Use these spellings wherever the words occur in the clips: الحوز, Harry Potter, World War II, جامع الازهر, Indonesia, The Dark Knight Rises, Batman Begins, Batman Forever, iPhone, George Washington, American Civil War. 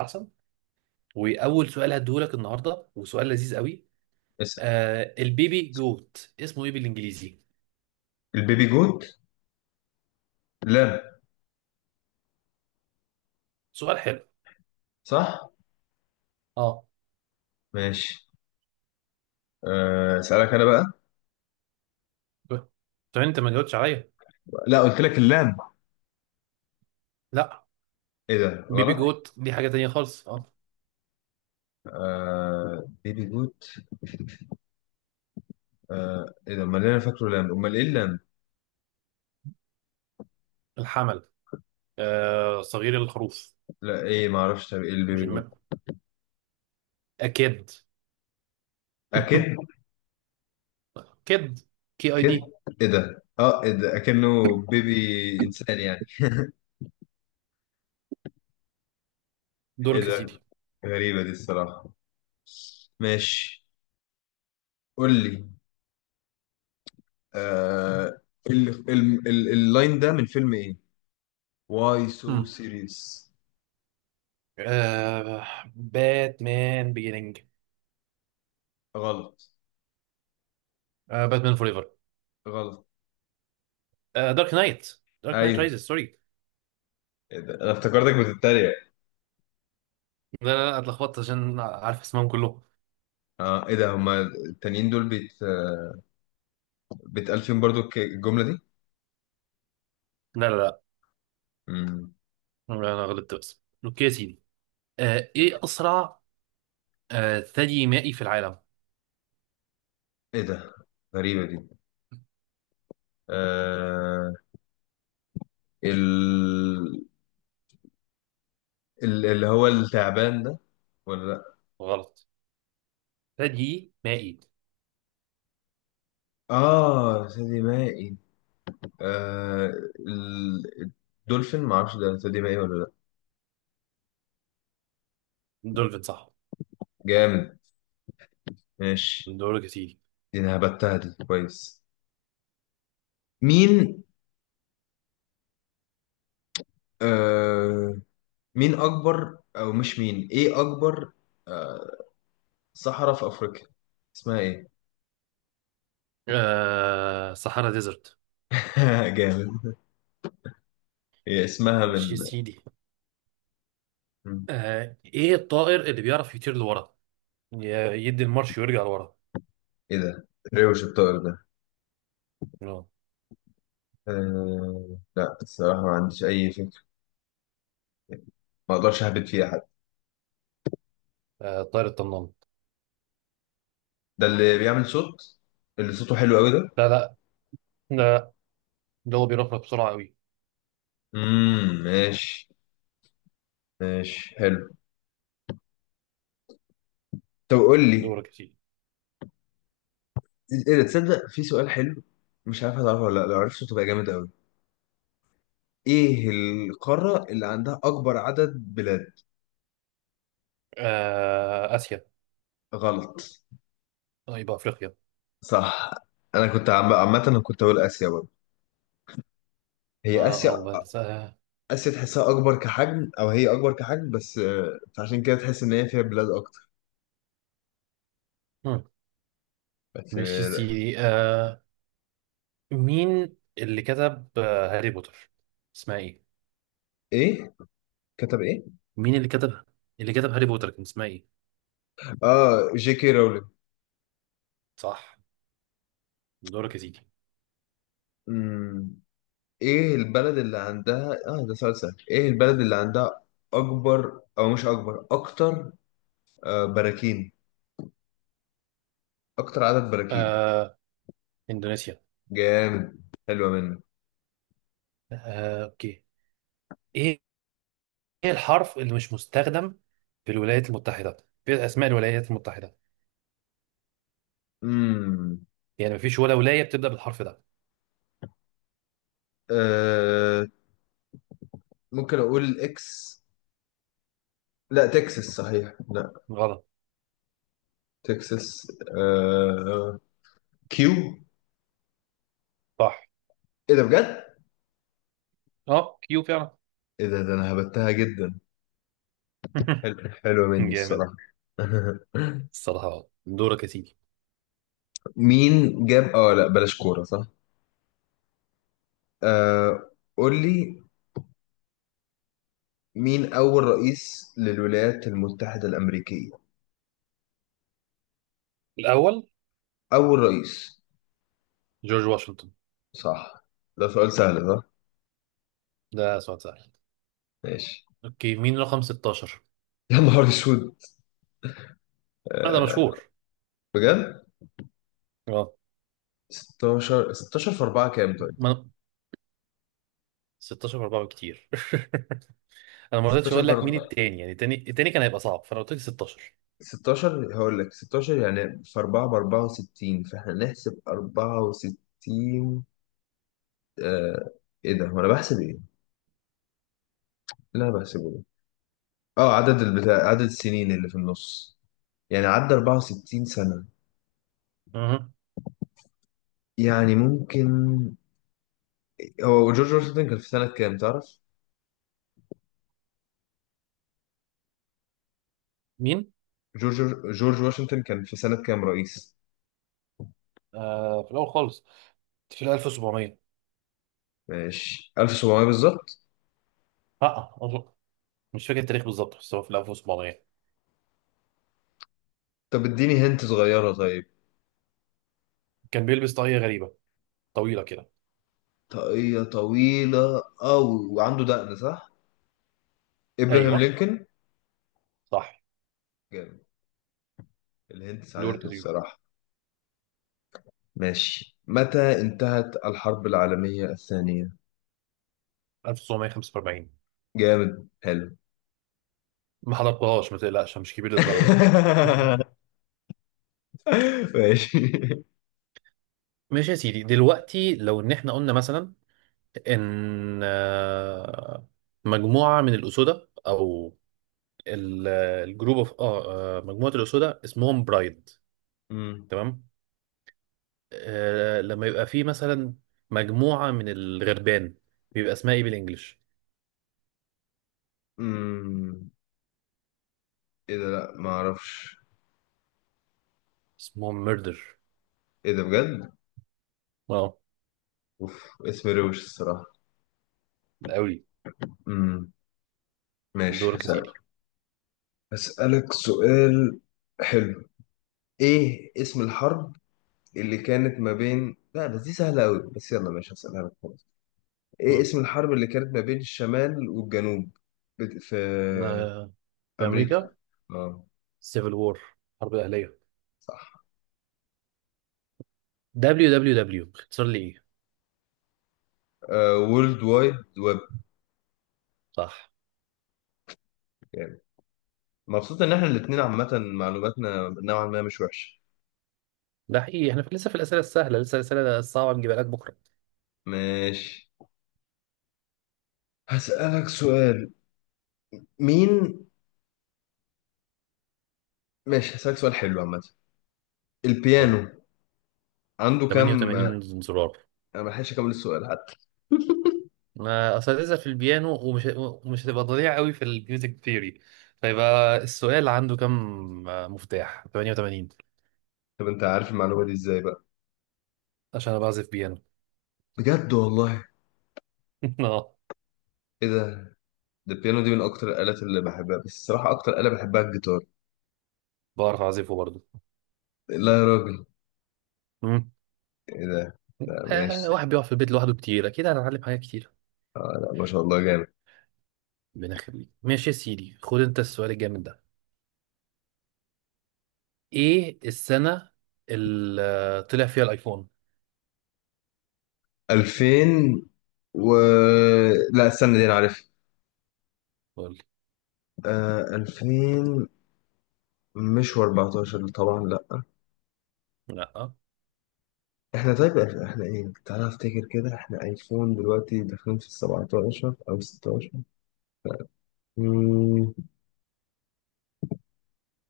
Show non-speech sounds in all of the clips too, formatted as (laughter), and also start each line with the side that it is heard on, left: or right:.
right: احسن. واول سؤال هديهولك النهارده، وسؤال لذيذ قوي.
left: اسأل.
right: البيبي جوت اسمه ايه بالانجليزي؟
left: البيبي جوت؟ لام.
right: سؤال حلو.
left: صح.
right: اه
left: ماشي. آه، اسألك انا بقى.
right: طب انت ما جاوبتش عليا.
left: لا، قلت لك اللام.
right: لا.
left: ايه ده؟
right: بيبي
left: غلط؟
right: جوت دي حاجه تانية خالص. اه
left: آه، بيبي جوت. آه، ايه ده؟ امال إيه؟ انا فاكره لام، امال ايه اللام؟
right: الحمل. صغير الخروف.
left: لا، ايه؟ ما اعرفش. طب ايه
right: مش
left: البيبي جوت؟
right: الم... اكيد.
left: اكيد.
right: (laughs) كيد. كي اي
left: كد؟
right: دي.
left: ايه ده؟ اه ايه ده؟ اكنه بيبي انسان يعني. ايه
right: دورك يا
left: ده؟
right: سيدي.
left: غريبة دي الصراحة. ماشي، قول لي. آه، اللاين ده من فيلم ايه؟ واي سو
right: مم.
left: سيريس.
right: باتمان بيجيننج.
left: غلط.
right: باتمان فور ايفر.
left: غلط.
right: دارك نايت. دارك نايت
left: ايوه.
right: رايزز، سوري.
left: إيه ده؟ انا افتكرتك بتتريق.
right: لا لا لا، اتلخبطت عشان عارف اسمهم كلهم.
left: اه ايه ده، هما التانيين دول بيت بيتقال فيهم برضو الجملة دي؟
right: لا لا لا.
left: مم.
right: لا، انا غلطت بس. اوكي يا سيدي. ايه اسرع؟ ثدي مائي في العالم.
left: ايه ده؟ غريبة دي. آه، ال... اللي هو التعبان ده، ولا لا؟
right: غلط. ثدي مائي.
left: اه، ثدي مائي. آه، ال... الدولفين معرفش ده ثدي مائي ولا لا.
right: دولفين صح.
left: جامد. ماشي،
right: دورك يا سيدي.
left: دي انا هبتها دي كويس. مين؟ آه، مين اكبر؟ او مش مين، ايه اكبر؟ آه، صحراء في أفريقيا اسمها إيه؟
right: صحراء ديزرت.
left: (laughs) جامد. هي اسمها
right: مش يا
left: من
right: سيدي.
left: من-
right: ايه الطائر اللي بيعرف يطير لورا، يدي المارش ويرجع لورا؟
left: إيه ده؟ ريوش الطائر ده؟
right: آه.
left: لا، الصراحة ما عنديش أي فكرة. ما أقدرش أهبط فيها حد.
right: الطائر الطنان.
left: ده اللي بيعمل صوت، اللي صوته حلو أوي ده؟
right: لا لا لا. ده هو بيرفرف بسرعة قوي.
left: امم، ماشي. ماشي، حلو. طب قول لي،
right: دورك يا سيدي.
left: إيه ده؟ تصدق في سؤال حلو؟ مش عارف هتعرفه ولا لا، لو عرفته تبقى جامد أوي. إيه القارة اللي عندها أكبر عدد بلاد؟
right: اسيا.
left: غلط.
right: طيب افريقيا.
left: صح. أنا كنت عامة أنا كنت أقول آسيا برضه.
right: ما
left: هي آسيا.
right: بس.
left: اسيا تحسها اكبر كحجم، او هي اكبر كحجم بس، آه، فعشان كده تحس ان هي فيها بلاد اكتر.
right: آه.
left: بس
right: ماشي يا
left: آه،
right: سيدي. مين اللي كتب هاري بوتر، اسمها ايه؟
left: ايه كتب ايه؟
right: مين اللي كتب، اللي كتب هاري بوتر كان اسمها ايه؟
left: اه، جي كي رولينج.
right: صح. دورك يا سيدي.
left: أمم، ايه البلد اللي عندها اه ده سؤال سهل. ايه البلد اللي عندها اكبر، او مش اكبر، اكتر آه براكين؟ اكتر عدد براكين.
right: آه اندونيسيا.
left: جامد. حلوه منك.
right: اوكي. ايه، إيه الحرف اللي مش مستخدم في الولايات المتحدة، في اسماء الولايات المتحدة؟
left: امم،
right: يعني مفيش ولا ولاية بتبدأ بالحرف ده.
left: آه، ممكن اقول اكس. لا، تكساس. صحيح، لا
right: غلط.
left: تكساس. آه، كيو.
right: صح.
left: ايه ده بجد؟
right: اه كيو فعلا.
left: ايه ده، ده انا هبتها جدا.
right: (laughs)
left: حلو، حلوة مني
right: جامد.
left: الصراحة. (laughs)
right: الصراحة آه. دورك يا سيدي.
left: مين جاب اه، لا بلاش كورة. صح. آه، قول لي، مين أول رئيس للولايات المتحدة الأمريكية؟
right: الاول.
left: أول رئيس.
right: جورج واشنطن.
left: صح. ده سؤال سهل، صح.
right: ده سؤال سهل.
left: ماشي.
right: اوكي، مين رقم 16؟
left: (laughs) يا نهار اسود.
right: هذا
left: آه،
right: مشهور.
left: بجد؟
right: اه.
left: 16، 16 في 4 كام طيب؟
right: ما 16 4 بكتير. (laughs) انا ما رضيتش
left: 16
right: اقول
left: في
right: لك مين
left: 4.
right: التاني، يعني التاني التاني كان هيبقى صعب، فانا قلت لك 16.
left: 16، هقول لك 16 يعني في 4 ب 64، فاحنا نحسب 64. آه، ايه ده، هو انا بحسب ايه؟ لا، بحسبه ده. اه، عدد البتاع، عدد السنين اللي في النص. يعني عدى 64 سنة،
right: اها.
left: يعني ممكن. هو جورج واشنطن كان في سنة كام تعرف؟
right: مين؟
left: جورج، جورج واشنطن كان في سنة كام رئيس؟
right: في الاول خالص، في ال 1700.
left: ماشي، 1700 بالظبط.
right: اه أظن- مش فاكر التاريخ بالظبط بس هو في ال 1700.
left: طب اديني هنت صغيرة طيب.
right: كان بيلبس طاقية غريبة طويلة كده.
left: طاقية طويلة أوي وعنده دقن، صح؟ إبراهام
right: ايوه،
left: لينكولن.
right: صح.
left: جامد. الهنت
right: دور
left: ساعدتني
right: كتير.
left: الصراحة. ماشي، متى انتهت الحرب العالمية الثانية؟
right: 1945.
left: جامد، حلو.
right: ما حضرتهاش، ما تقلقش، مش كبير للدرجة. (laughs)
left: (laughs) (laughs) ماشي.
right: ماشي يا سيدي. دلوقتي لو ان احنا قلنا مثلا ان مجموعة من الأسودة، او ال- الجروب اوف مجموعه الاسودة اسمهم برايد.
left: امم،
right: تمام. لما يبقى في مثلا مجموعه من الغربان، بيبقى اسمها ايه بالانجلش؟
left: امم، ايه ده؟ لا، ما اعرفش.
right: اسمهم ميردر.
left: ايه ده بجد؟
right: اه.
left: اوف، اسم روش الصراحة.
right: ده قوي.
left: امم، ماشي.
right: دورك يا سيدي.
left: هسألك سؤال حلو. ايه اسم الحرب اللي كانت ما بين، لا بس دي سهلة قوي، بس يلا ماشي هسألها لك خلاص. ايه
right: مم.
left: اسم الحرب اللي كانت ما بين الشمال والجنوب في
right: أنا في
left: امريكا؟
right: امريكا.
left: اه،
right: سيفل وور، حرب اهليه.
left: صح.
right: دبليو دبليو دبليو اختصار لي ايه؟
left: وورلد وايد ويب
right: صح.
left: يعني. مبسوط ان احنا الاتنين عامة معلوماتنا نوعا ما مش وحشة.
right: ده حقيقي، احنا لسه في الاسئله السهله، لسه الاسئله الصعبه نجيبها لك بكره.
left: ماشي، هسألك سؤال. مين؟ ماشي، هسألك سؤال حلو عامة.
right: قول لي.
left: البيانو عنده كام؟
right: 88 زرار.
left: انا ما لحقتش اكمل السؤال حتى.
right: ما اساتذه في البيانو، ومش هتبقى ضليع قوي في الميوزك ثيوري، فيبقى السؤال عنده كم مفتاح. 88.
left: طب انت عارف المعلومة دي ازاي بقى؟
right: عشان انا بعزف بيانو.
left: بجد والله؟
right: (laughs) اه
left: ايه ده. ده البيانو دي من اكتر الآلات اللي بحبها، بس الصراحة اكتر آلة بحبها الجيتار.
right: بعرف اعزفه برضه.
left: لا يا راجل.
right: مم.
left: ايه ده؟ لا، ماشي.
right: آه، واحد بيقعد في البيت لوحده كتير اكيد هنتعلم حاجات كتير.
left: لا، ما شاء الله، جامد.
right: ربنا يخليك. ماشي يا سيدي، خد انت السؤال الجامد ده. ايه السنه اللي طلع فيها الايفون؟
left: 2000 و، لا استنى دي انا عارف.
right: قول لي.
left: آه، 2000، مش و14 طبعا، لا.
right: لا.
left: احنا طيب احنا إحنا ايه، تعالى افتكر كده، احنا ايفون دلوقتي داخلين في السبعتاشر او ستاشر. مم،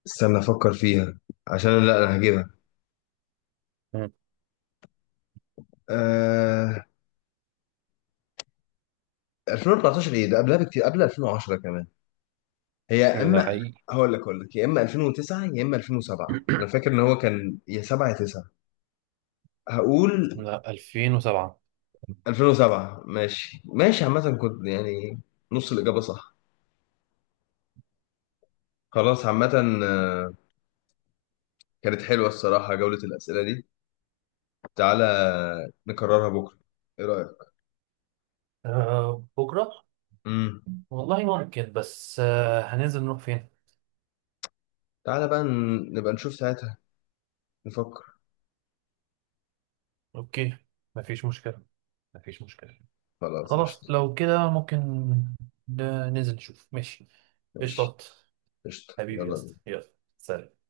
left: استنى افكر فيها، عشان لا انا هجيبها.
right: مم.
left: آه... 2014 ايه ده، قبلها بكتير، قبل 2010 كمان. هي يا
right: لا
left: اما،
right: حقيقي.
left: هقول لك، هقول لك يا اما 2009 يا اما 2007. انا
right: (clears throat)
left: فاكر ان هو كان يا 7 يا 9. هقول
right: لا 2007.
left: 2007. ماشي، ماشي، عامة كنت يعني نص الإجابة صح، خلاص عامة. آه، كانت حلوة الصراحة جولة الأسئلة دي. تعالى نكررها بكرة، ايه رأيك؟
right: بكرة.
left: امم،
right: والله ممكن، بس هننزل نروح فين؟
left: تعالى بقى نبقى نشوف ساعتها، نفكر.
right: اوكي. مفيش مشكلة، مفيش مشكلة.
left: خلاص
right: خلاص
left: قشطة.
right: لو كده ممكن ننزل نشوف، ماشي.
left: ماشي،
right: قشطات.
left: قشطة،
right: حبيبي يا
left: يلا.
right: اسطى، يلا. سلام.